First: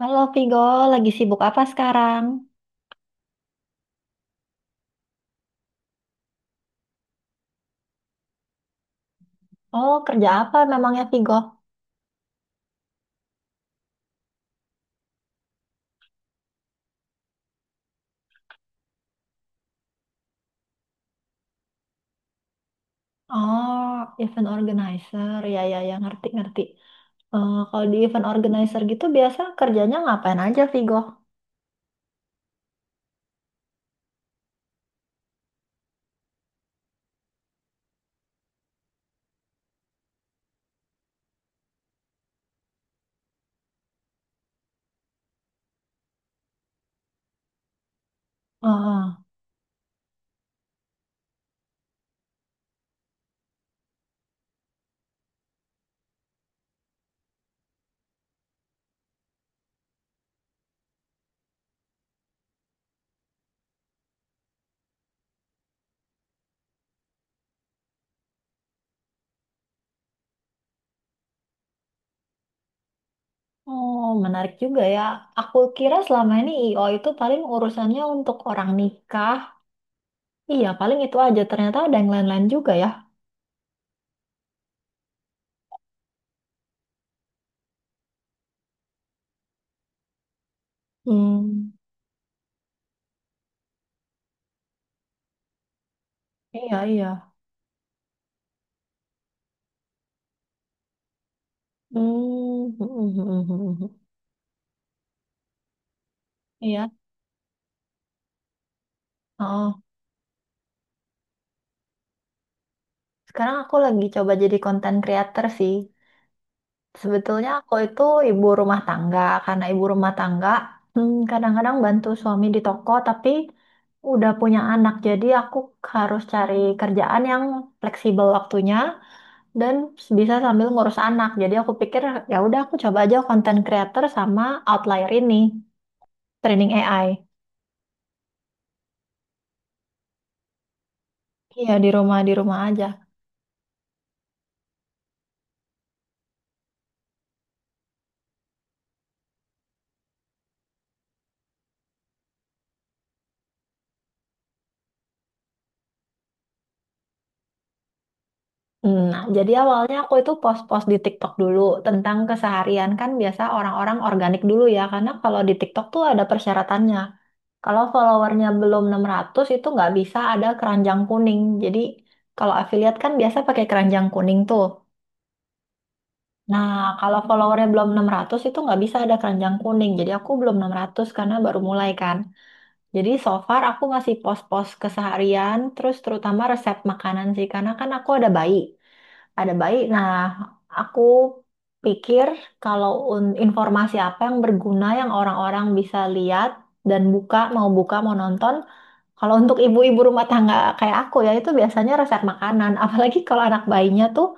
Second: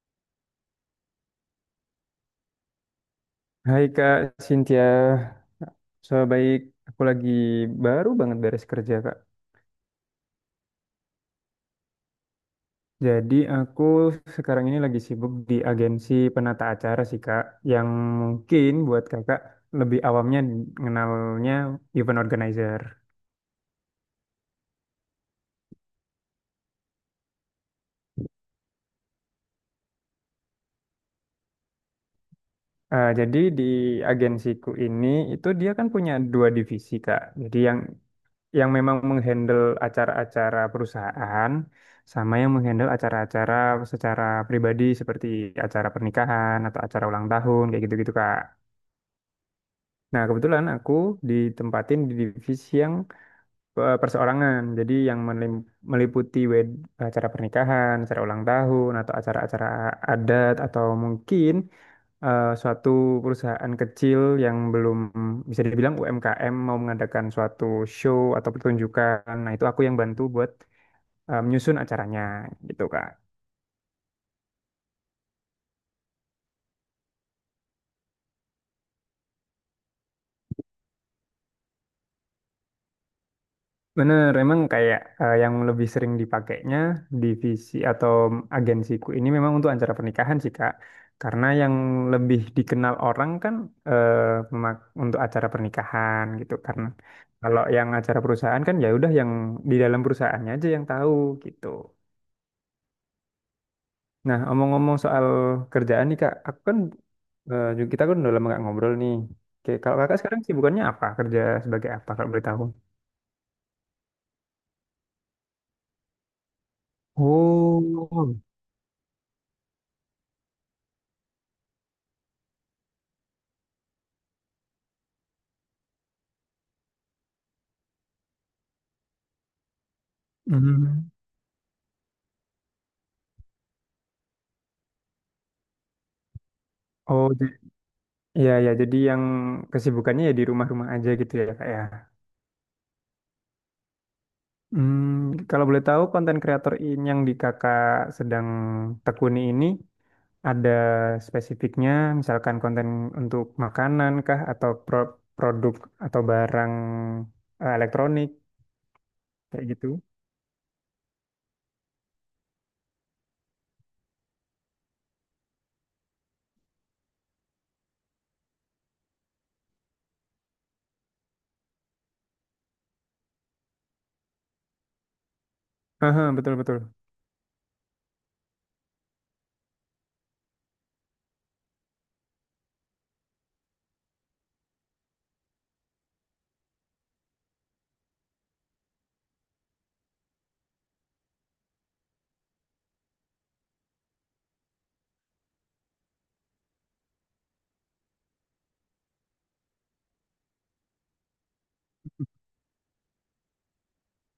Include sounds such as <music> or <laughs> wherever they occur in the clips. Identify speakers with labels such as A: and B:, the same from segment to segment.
A: Halo Vigo, lagi sibuk apa sekarang?
B: Hai Kak Cynthia, so baik. Aku lagi baru banget beres kerja Kak.
A: Oh, kerja apa memangnya Vigo?
B: Jadi aku sekarang ini lagi sibuk di agensi penata acara sih Kak, yang mungkin buat Kakak lebih awamnya mengenalnya event organizer.
A: Oh, event organizer, ya ya ya ngerti ngerti. Eh, kalau di event organizer gitu biasa kerjanya ngapain aja Vigo?
B: Jadi di agensiku ini itu dia kan punya dua divisi Kak. Jadi yang memang menghandle acara-acara perusahaan sama yang menghandle acara-acara secara pribadi seperti acara pernikahan atau acara ulang tahun kayak gitu-gitu Kak.
A: Ah.
B: Nah, kebetulan aku ditempatin di divisi yang perseorangan. Jadi yang meliputi acara pernikahan, acara ulang tahun atau acara-acara adat atau mungkin suatu perusahaan kecil yang belum bisa dibilang UMKM mau mengadakan suatu show atau pertunjukan. Nah, itu aku yang bantu buat menyusun acaranya gitu, Kak.
A: Oh menarik juga ya. Aku kira selama ini IO itu paling urusannya untuk orang nikah. Iya, paling itu aja. Ternyata ada yang lain-lain juga ya.
B: Bener, emang kayak yang lebih sering dipakainya divisi atau agensiku ini memang untuk acara pernikahan sih, Kak. Karena
A: Hmm,
B: yang lebih dikenal orang kan eh, untuk acara pernikahan gitu
A: iya
B: karena
A: iya.
B: kalau yang acara perusahaan kan ya udah yang di dalam perusahaannya aja yang tahu gitu.
A: Hmm,
B: Nah, omong-omong soal kerjaan nih Kak, aku
A: <laughs>
B: kan
A: iya.
B: kita kan udah lama nggak ngobrol nih. Oke,
A: Oh,
B: kalau Kakak sekarang sibukannya apa? Kerja sebagai apa kalau boleh tahu?
A: sekarang aku lagi coba jadi konten creator sih. Sebetulnya aku itu
B: Oh.
A: ibu rumah tangga, karena ibu rumah tangga kadang-kadang bantu suami di toko, tapi udah punya anak, jadi aku harus cari kerjaan yang fleksibel waktunya dan bisa sambil ngurus
B: Hmm.
A: anak. Jadi aku pikir ya udah aku coba aja content creator sama outlier ini, training AI.
B: Oh, iya ya, jadi yang kesibukannya ya di rumah-rumah aja gitu ya Kak
A: Iya
B: ya.
A: di rumah aja.
B: Hmm, kalau boleh tahu konten kreator ini yang di Kakak sedang tekuni ini ada spesifiknya misalkan konten untuk makanan kah atau produk atau barang elektronik
A: Hmm. Nah, jadi
B: kayak gitu?
A: awalnya aku itu post-post di TikTok dulu tentang keseharian kan biasa orang-orang organik dulu ya, karena kalau di TikTok tuh ada persyaratannya. Kalau followernya belum 600 itu nggak bisa ada keranjang kuning. Jadi kalau affiliate kan biasa pakai keranjang kuning tuh.
B: Aha, betul,
A: Nah,
B: betul,
A: kalau followernya belum 600 itu nggak bisa ada keranjang kuning. Jadi aku belum 600 karena baru mulai kan. Jadi so far aku ngasih post-post keseharian, terus terutama resep makanan sih. Karena kan aku ada bayi ada bayi. Nah, aku pikir kalau informasi apa yang berguna yang orang-orang bisa lihat dan buka, mau nonton, kalau untuk ibu-ibu rumah tangga kayak aku ya itu biasanya resep makanan. <laughs> Apalagi kalau anak bayinya tuh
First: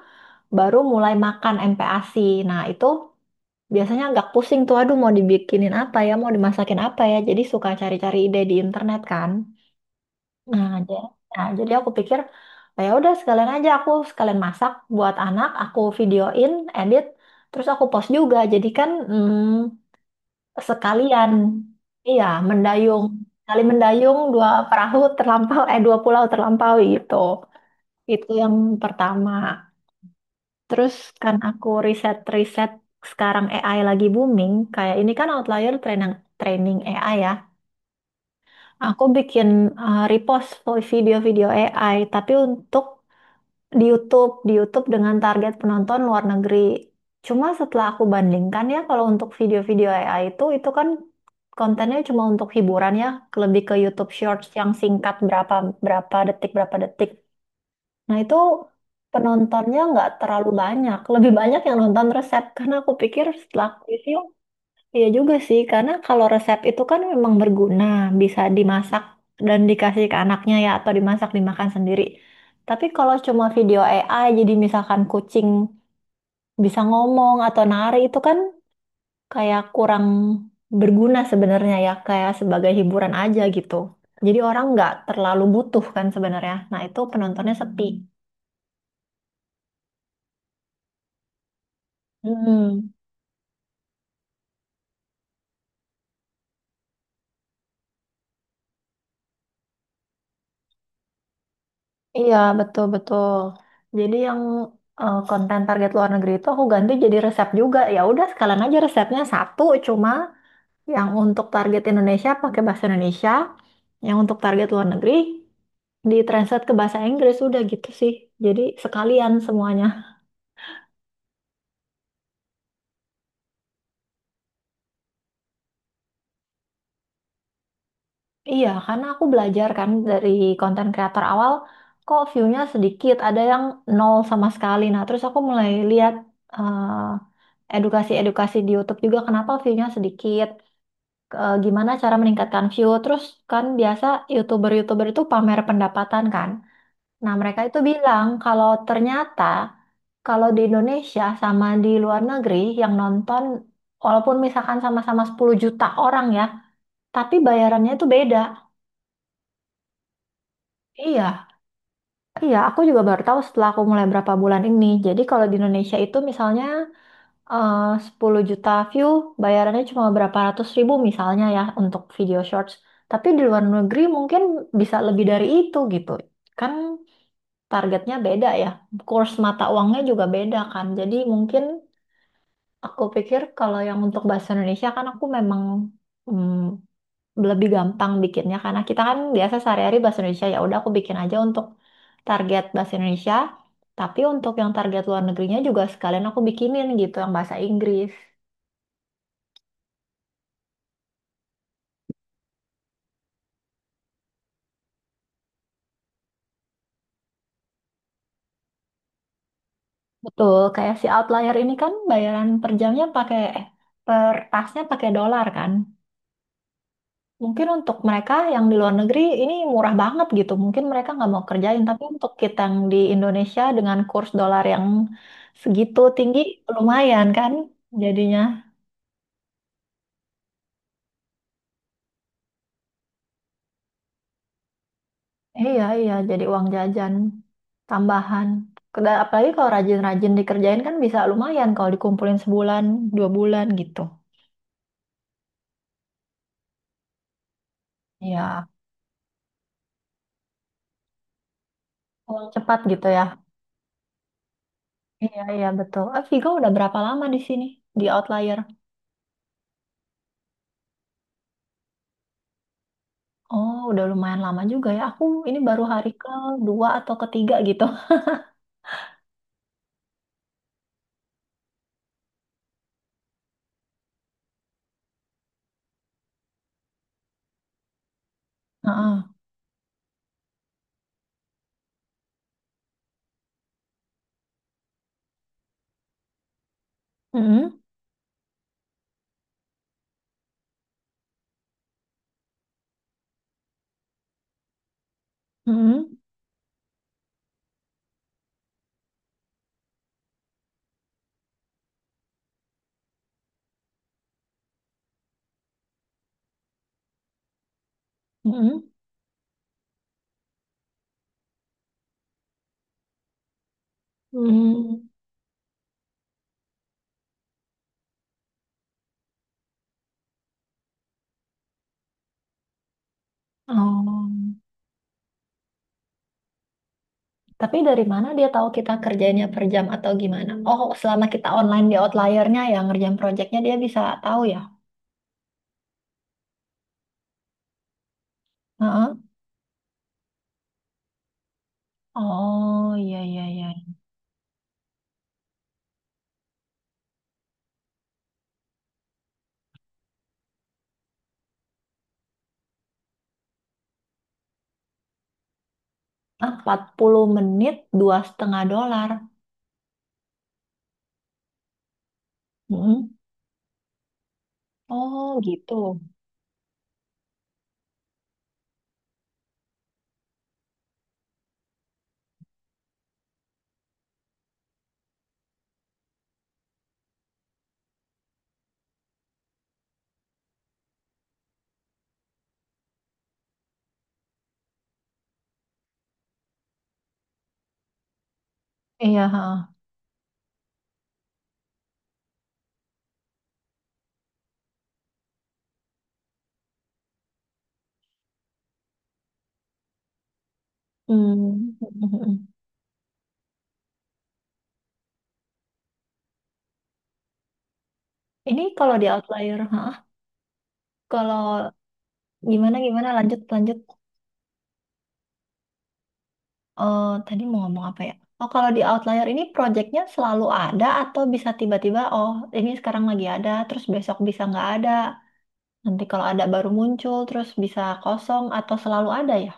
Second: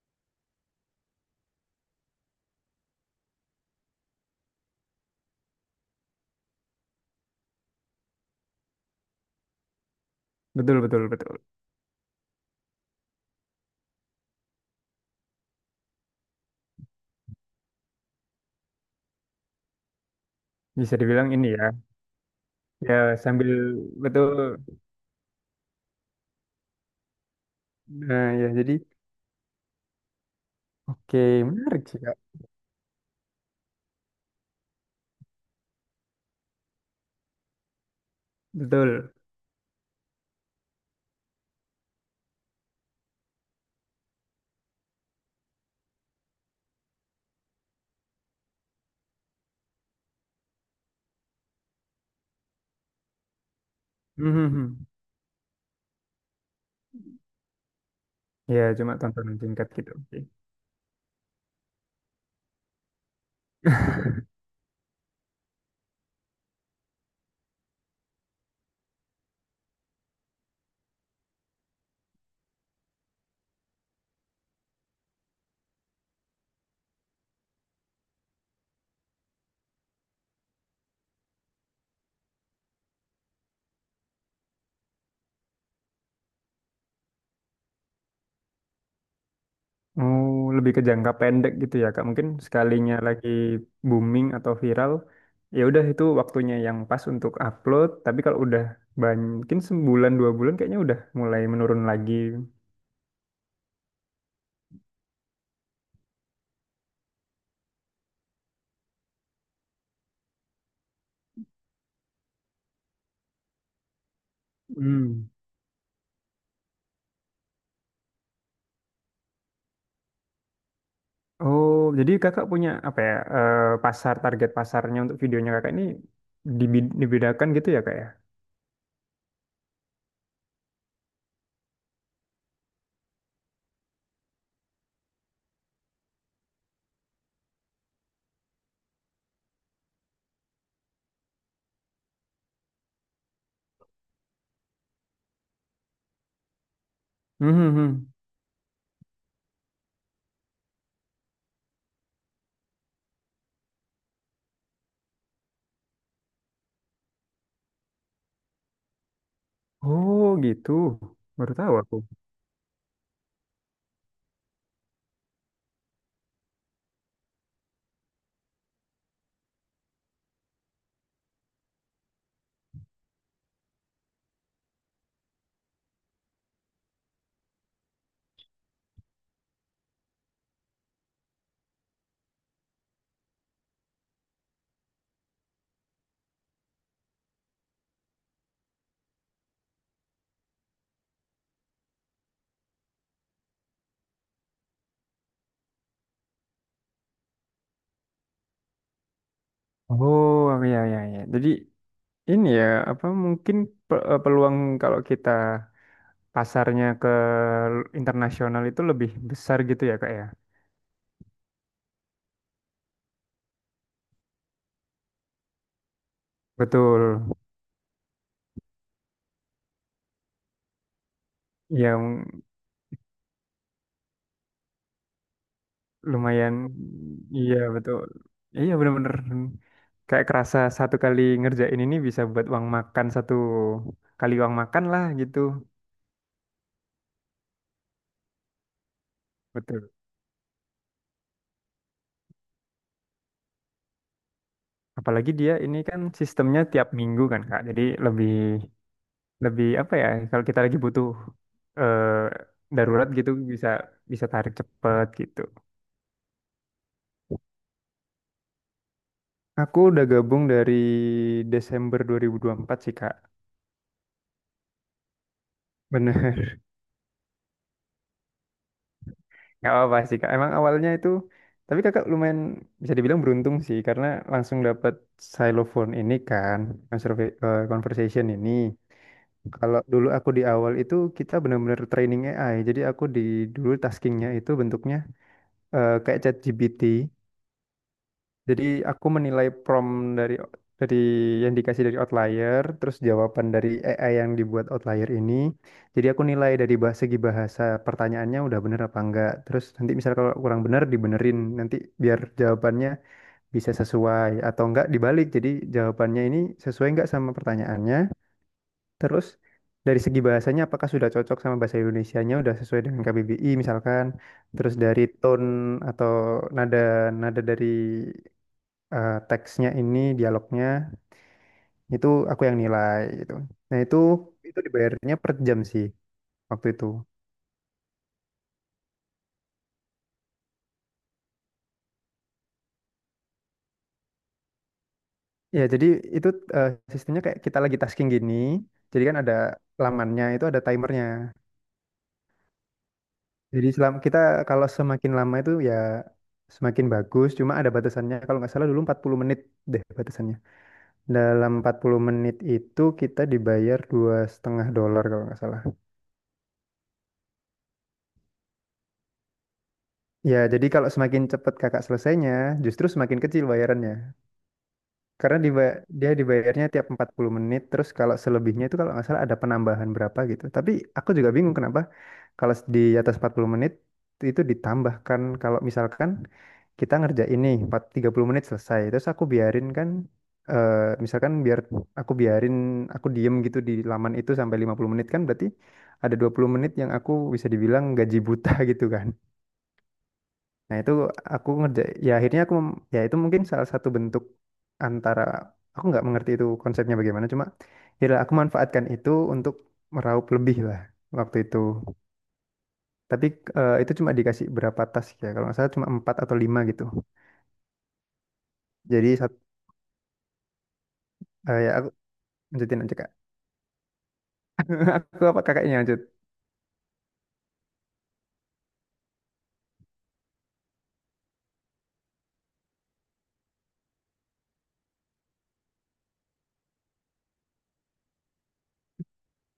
A: baru mulai makan MPASI. Nah, itu biasanya agak pusing tuh, aduh mau dibikinin apa ya, mau dimasakin apa ya. Jadi suka cari-cari ide di internet kan. Nah,
B: betul, betul,
A: ja-
B: betul,
A: nah, jadi aku pikir, "Ah, ya udah sekalian aja aku sekalian masak buat anak, aku videoin, edit, terus aku post juga. Jadi kan
B: bisa dibilang
A: sekalian,
B: ini ya,
A: iya mendayung,
B: ya, sambil,
A: kali mendayung dua
B: betul,
A: perahu terlampau, eh dua pulau terlampaui gitu.
B: nah
A: Itu
B: ya jadi,
A: yang pertama. Terus
B: oke,
A: kan aku
B: menarik sih kak,
A: riset-riset sekarang AI lagi booming, kayak ini kan Outlier training training AI ya. Aku
B: betul.
A: bikin repost video-video AI, tapi untuk di YouTube, dengan target penonton luar negeri. Cuma setelah aku bandingkan ya, kalau untuk video-video AI itu, kan kontennya cuma untuk hiburan ya, lebih ke YouTube Shorts yang
B: Mhm.
A: singkat berapa berapa detik berapa detik. Nah itu
B: Ya cuma tontonan singkat
A: penontonnya
B: gitu,
A: nggak
B: oke.
A: terlalu banyak, lebih banyak yang nonton resep karena aku pikir setelah aku review.
B: <laughs>
A: Iya juga sih, karena kalau resep itu kan memang berguna, bisa dimasak dan dikasih ke anaknya ya, atau dimasak dimakan sendiri. Tapi kalau cuma video AI, jadi misalkan kucing bisa ngomong atau nari itu kan kayak kurang berguna sebenarnya ya, kayak sebagai hiburan aja gitu. Jadi orang nggak terlalu butuh kan sebenarnya. Nah itu penontonnya sepi.
B: Oh, lebih ke jangka pendek gitu ya, Kak. Mungkin
A: Hmm.
B: sekalinya lagi booming atau viral, ya udah itu waktunya yang pas untuk upload. Tapi kalau udah mungkin sebulan 2 bulan kayaknya udah mulai menurun lagi.
A: Iya, betul-betul. Jadi yang eh, konten target luar negeri itu aku ganti jadi resep juga. Ya udah sekalian aja resepnya satu cuma yang untuk target Indonesia pakai bahasa Indonesia, yang untuk target luar negeri
B: Hmm.
A: ditranslate ke bahasa Inggris udah gitu sih. Jadi sekalian semuanya.
B: Oh, jadi kakak punya apa ya pasar target pasarnya untuk videonya kakak ini dibedakan gitu ya kak ya?
A: Iya, karena aku belajar kan dari konten kreator awal kok view-nya sedikit, ada yang nol sama sekali. Nah, terus aku mulai lihat edukasi-edukasi di YouTube juga kenapa view-nya sedikit. Gimana cara meningkatkan view. Terus kan biasa YouTuber-YouTuber itu pamer pendapatan kan. Nah,
B: Hmm,
A: mereka
B: hmm,
A: itu
B: hmm.
A: bilang kalau ternyata kalau di Indonesia sama di luar negeri yang nonton walaupun misalkan sama-sama 10 juta orang ya, tapi bayarannya itu beda.
B: Oh gitu,
A: Iya,
B: baru tahu aku.
A: iya, aku juga baru tahu setelah aku mulai berapa bulan ini. Jadi kalau di Indonesia itu misalnya eh 10 juta view, bayarannya cuma berapa ratus ribu misalnya ya untuk video shorts. Tapi di luar negeri mungkin bisa lebih dari itu gitu. Kan targetnya beda ya. Kurs mata uangnya juga beda kan. Jadi mungkin aku pikir kalau yang untuk bahasa Indonesia kan aku memang mm, lebih gampang bikinnya karena kita kan biasa sehari-hari bahasa Indonesia ya udah aku bikin aja untuk target bahasa Indonesia. Tapi untuk yang target luar negerinya juga sekalian aku bikinin gitu yang bahasa Inggris.
B: Oh ya ya ya. Jadi ini ya apa mungkin peluang kalau kita pasarnya ke internasional itu lebih besar gitu ya kak ya?
A: Betul, kayak si outlier ini kan bayaran per jamnya pakai eh, per tasnya pakai dolar kan.
B: Betul.
A: Mungkin untuk mereka yang di luar negeri ini murah banget gitu. Mungkin mereka nggak mau kerjain, tapi untuk
B: Yang
A: kita yang di Indonesia dengan kurs dolar yang segitu tinggi
B: lumayan,
A: lumayan kan
B: iya betul,
A: jadinya.
B: iya, bener-bener kayak kerasa satu kali ngerjain ini bisa buat uang makan satu kali uang makan lah gitu,
A: Iya, iya, jadi uang jajan tambahan. Apalagi kalau
B: betul.
A: rajin-rajin dikerjain kan bisa lumayan kalau dikumpulin sebulan, dua bulan gitu.
B: Apalagi dia ini kan sistemnya tiap minggu kan Kak, jadi lebih
A: Iya,
B: lebih apa ya kalau kita lagi butuh
A: uang cepat gitu
B: darurat
A: ya.
B: gitu bisa bisa tarik cepet
A: Iya,
B: gitu.
A: iya, betul. Eh, Vigo udah berapa lama di sini? Di Outlier?
B: Aku udah gabung dari Desember 2024 sih Kak.
A: Oh, udah lumayan lama juga ya. Aku ini baru hari
B: Bener.
A: kedua atau ketiga gitu.
B: Gak apa-apa sih kak. Emang awalnya itu, tapi kakak lumayan bisa dibilang beruntung sih karena langsung dapat xylophone ini kan, conversation ini.
A: <laughs> Heeh.
B: Kalau dulu aku di awal itu kita benar-benar training AI. Jadi aku dulu taskingnya itu bentuknya kayak ChatGPT.
A: Mm-mm,
B: Jadi aku menilai prompt dari yang dikasih dari outlier, terus jawaban dari AI yang dibuat outlier ini.
A: mm-mm,
B: Jadi aku nilai dari segi bahasa pertanyaannya udah bener apa enggak. Terus nanti misal kalau kurang bener dibenerin nanti biar jawabannya bisa sesuai atau enggak dibalik. Jadi jawabannya ini sesuai enggak sama pertanyaannya.
A: mm-mm,
B: Terus dari segi bahasanya apakah sudah cocok sama bahasa Indonesianya udah sesuai dengan KBBI misalkan. Terus
A: mm.
B: dari tone atau nada, dari teksnya ini dialognya itu aku yang nilai gitu. Nah itu,
A: Oh.
B: dibayarnya per jam sih waktu itu.
A: Tapi dari mana dia tahu kita kerjanya per jam atau gimana? Oh, selama kita online di Outlier-nya ya, ngerjain project-nya dia bisa tahu ya?
B: Ya jadi itu sistemnya kayak kita lagi tasking gini, jadi
A: Heeh.
B: kan ada lamannya itu ada timernya.
A: Oh, iya, iya, iya.
B: Jadi selam kita kalau semakin lama itu ya semakin bagus. Cuma ada batasannya kalau nggak salah dulu 40 menit deh batasannya. Dalam 40 menit itu kita dibayar 2,5 dolar kalau nggak salah.
A: Ah, 40 menit, 2,5 dolar.
B: Ya jadi kalau semakin cepat kakak selesainya, justru
A: Mm-mm.
B: semakin kecil bayarannya.
A: Oh,
B: Karena
A: gitu.
B: dia dibayarnya tiap 40 menit, terus kalau selebihnya itu kalau nggak salah ada penambahan berapa gitu. Tapi aku juga bingung kenapa kalau di atas 40 menit itu ditambahkan kalau misalkan kita ngerjain ini 30 menit selesai, terus aku biarin kan eh, misalkan biar aku biarin aku diem gitu di laman itu sampai 50 menit kan berarti ada 20 menit yang aku bisa dibilang gaji buta <laughs> gitu kan.
A: Iya, ha.
B: Nah itu aku ngerja, ya akhirnya aku, ya itu mungkin salah satu bentuk antara, aku nggak mengerti itu konsepnya bagaimana, cuma ya lah, aku manfaatkan itu untuk meraup lebih lah waktu itu.
A: Hmm. <laughs>
B: Tapi itu cuma dikasih berapa tas ya, kalau nggak salah cuma empat atau lima gitu.
A: Ini kalau di
B: Jadi sat,
A: outlier, hah?
B: ya
A: Kalau
B: aku
A: gimana
B: lanjutin aja
A: gimana
B: kak.
A: lanjut lanjut.
B: <laughs> Aku apa kakaknya lanjut.
A: Eh, tadi mau ngomong apa ya? Oh, kalau di outlier ini projectnya selalu ada atau bisa tiba-tiba, oh ini sekarang lagi ada, terus besok bisa nggak ada. Nanti kalau ada baru muncul, terus bisa kosong atau selalu ada ya?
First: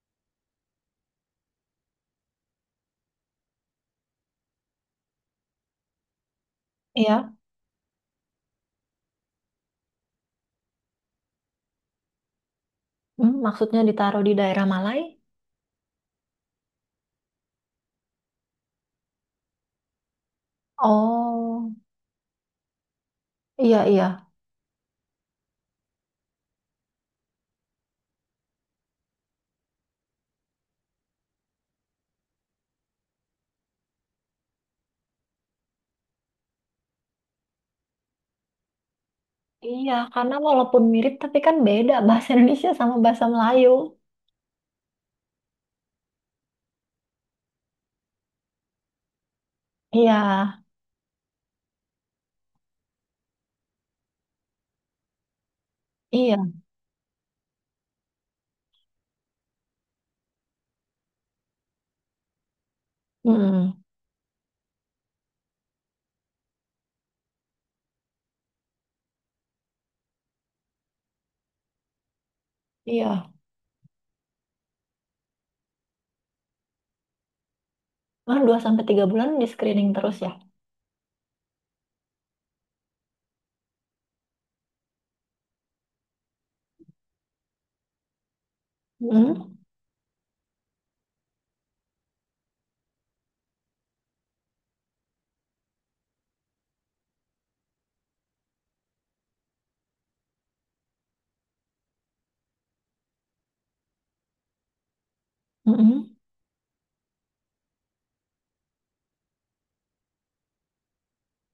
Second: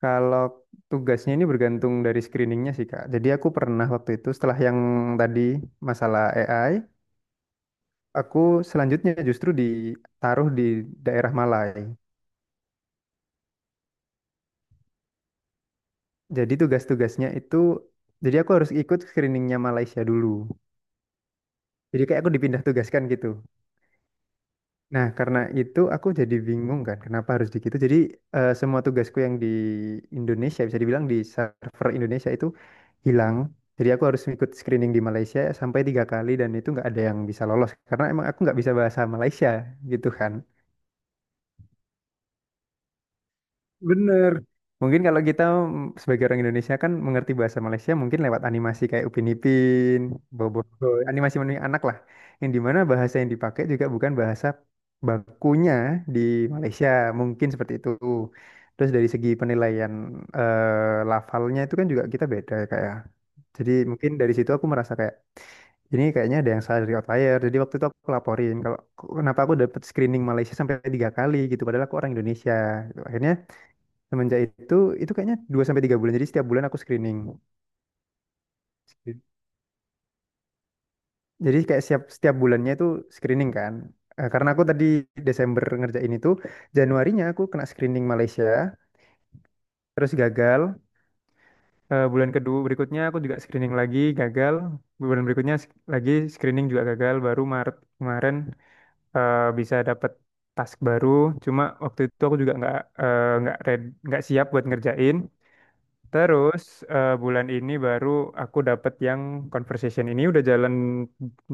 B: Kalau tugasnya ini bergantung dari screeningnya sih kak. Jadi aku pernah waktu itu setelah yang tadi masalah AI,
A: Iya.
B: aku selanjutnya justru ditaruh di daerah Malai.
A: Hmm, maksudnya ditaruh di daerah Malai?
B: Jadi tugas-tugasnya itu, jadi aku harus ikut screeningnya Malaysia dulu.
A: Oh,
B: Jadi kayak aku dipindah tugaskan gitu.
A: iya iya.
B: Nah, karena itu aku jadi bingung kan, kenapa harus di gitu. Jadi semua tugasku yang di Indonesia, bisa dibilang di server Indonesia itu hilang. Jadi aku harus ikut screening di Malaysia sampai 3 kali dan itu nggak ada yang bisa lolos. Karena emang aku nggak bisa bahasa Malaysia
A: Iya,
B: gitu kan.
A: karena walaupun mirip tapi kan beda bahasa Indonesia sama bahasa Melayu.
B: Bener. Mungkin kalau kita sebagai orang Indonesia kan mengerti bahasa Malaysia mungkin lewat animasi kayak Upin Ipin,
A: Iya,
B: Bobo, animasi menunjukkan anak lah. Yang dimana bahasa yang dipakai juga bukan bahasa bakunya di
A: iya.
B: Malaysia, mungkin seperti itu. Terus dari segi penilaian lafalnya itu kan juga kita beda kayak. Jadi
A: Mm-mm.
B: mungkin dari situ aku merasa kayak ini kayaknya ada yang salah dari outlier. Jadi waktu itu aku laporin kalau kenapa aku dapat screening Malaysia sampai 3 kali gitu padahal aku orang Indonesia. Gitu.
A: Iya.
B: Akhirnya semenjak itu kayaknya 2 sampai 3 bulan. Jadi setiap bulan aku screening.
A: Kan 2 sampai 3
B: Screen-
A: bulan di screening terus ya.
B: Jadi kayak setiap setiap bulannya itu screening kan. Karena aku tadi Desember ngerjain itu, Januarinya aku kena screening Malaysia,
A: Hmm.
B: terus gagal. Bulan kedua berikutnya aku juga screening lagi, gagal. Bulan berikutnya lagi screening juga gagal. Baru Maret kemarin bisa dapet task baru. Cuma waktu itu aku juga nggak siap buat ngerjain.
A: Mm-mm.
B: Terus bulan ini baru aku dapet yang conversation ini udah jalan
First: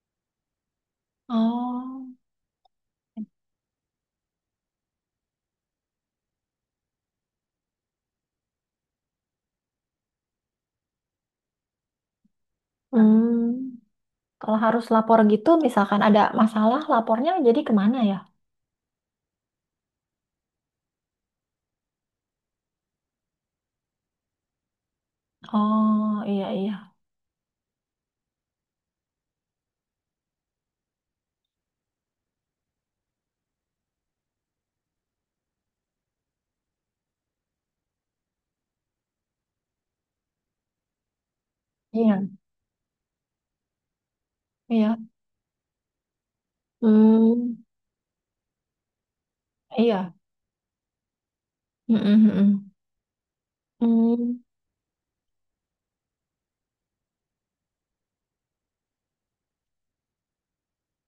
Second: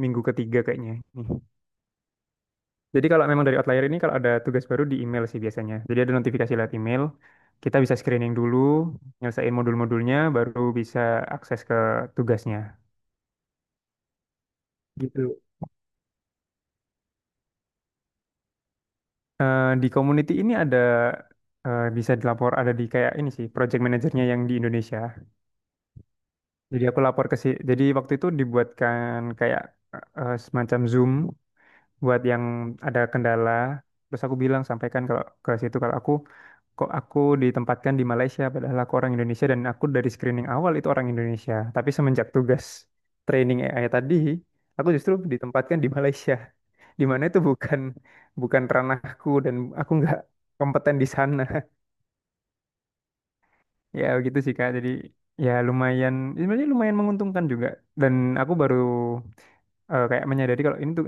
B: minggu ketiga kayaknya. Nih.
A: Oh.
B: Jadi kalau memang dari outlier ini kalau ada tugas baru di email sih biasanya. Jadi ada notifikasi lewat email, kita bisa screening dulu, nyelesain modul-modulnya, baru bisa akses ke tugasnya.
A: Hmm. Kalau harus lapor
B: Gitu.
A: gitu, misalkan ada masalah, lapornya jadi kemana ya?
B: Di community ini ada bisa dilapor ada di kayak ini sih project manajernya yang di Indonesia.
A: Oh, iya, iya.
B: Jadi aku lapor jadi waktu itu dibuatkan kayak semacam Zoom buat yang ada kendala terus aku bilang sampaikan kalau ke situ kalau aku ditempatkan di Malaysia padahal aku orang Indonesia dan aku dari screening awal itu orang Indonesia tapi
A: Iya.
B: semenjak tugas training AI tadi aku
A: Iya.
B: justru ditempatkan di Malaysia di mana itu
A: Hmm.
B: bukan bukan ranahku dan aku
A: Iya.
B: nggak kompeten di sana.
A: Mm-mm, mm-mm.
B: <laughs> Ya gitu
A: Hmm.
B: sih Kak jadi ya lumayan sebenarnya lumayan menguntungkan juga dan aku baru kayak menyadari kalau ini tuh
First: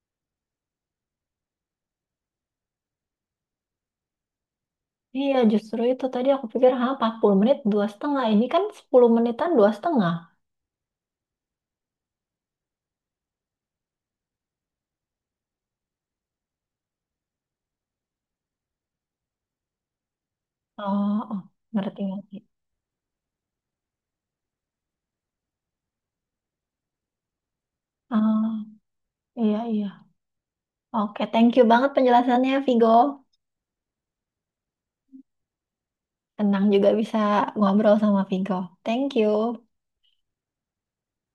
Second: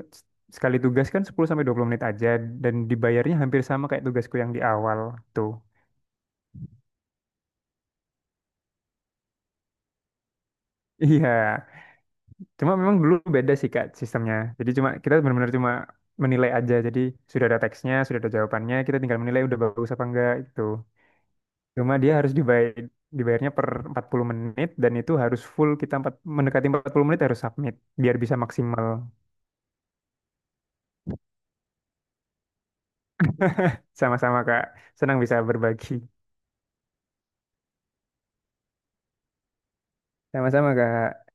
B: sekali tugas kan 10 sampai 20 menit aja dan dibayarnya hampir sama kayak tugasku yang di awal
A: Iya,
B: tuh. <laughs>
A: justru itu tadi aku pikir, ha, 40 menit, 2,5. Ini kan 10 menitan, 2,5.
B: Iya, cuma memang dulu beda sih Kak sistemnya. Jadi cuma kita benar-benar cuma menilai aja. Jadi sudah ada teksnya, sudah ada jawabannya, kita tinggal menilai udah bagus apa enggak itu.
A: Oh, oh,
B: Cuma
A: ngerti,
B: dia harus
A: ngerti.
B: dibayarnya per 40 menit dan itu harus full mendekati 40 menit harus submit biar bisa
A: Oh,
B: maksimal.
A: iya, iya. Oke, thank you banget penjelasannya, Vigo.
B: Sama-sama Kak, senang bisa berbagi.
A: Tenang juga bisa ngobrol sama Vigo. Thank you.
B: Sama-sama Kak.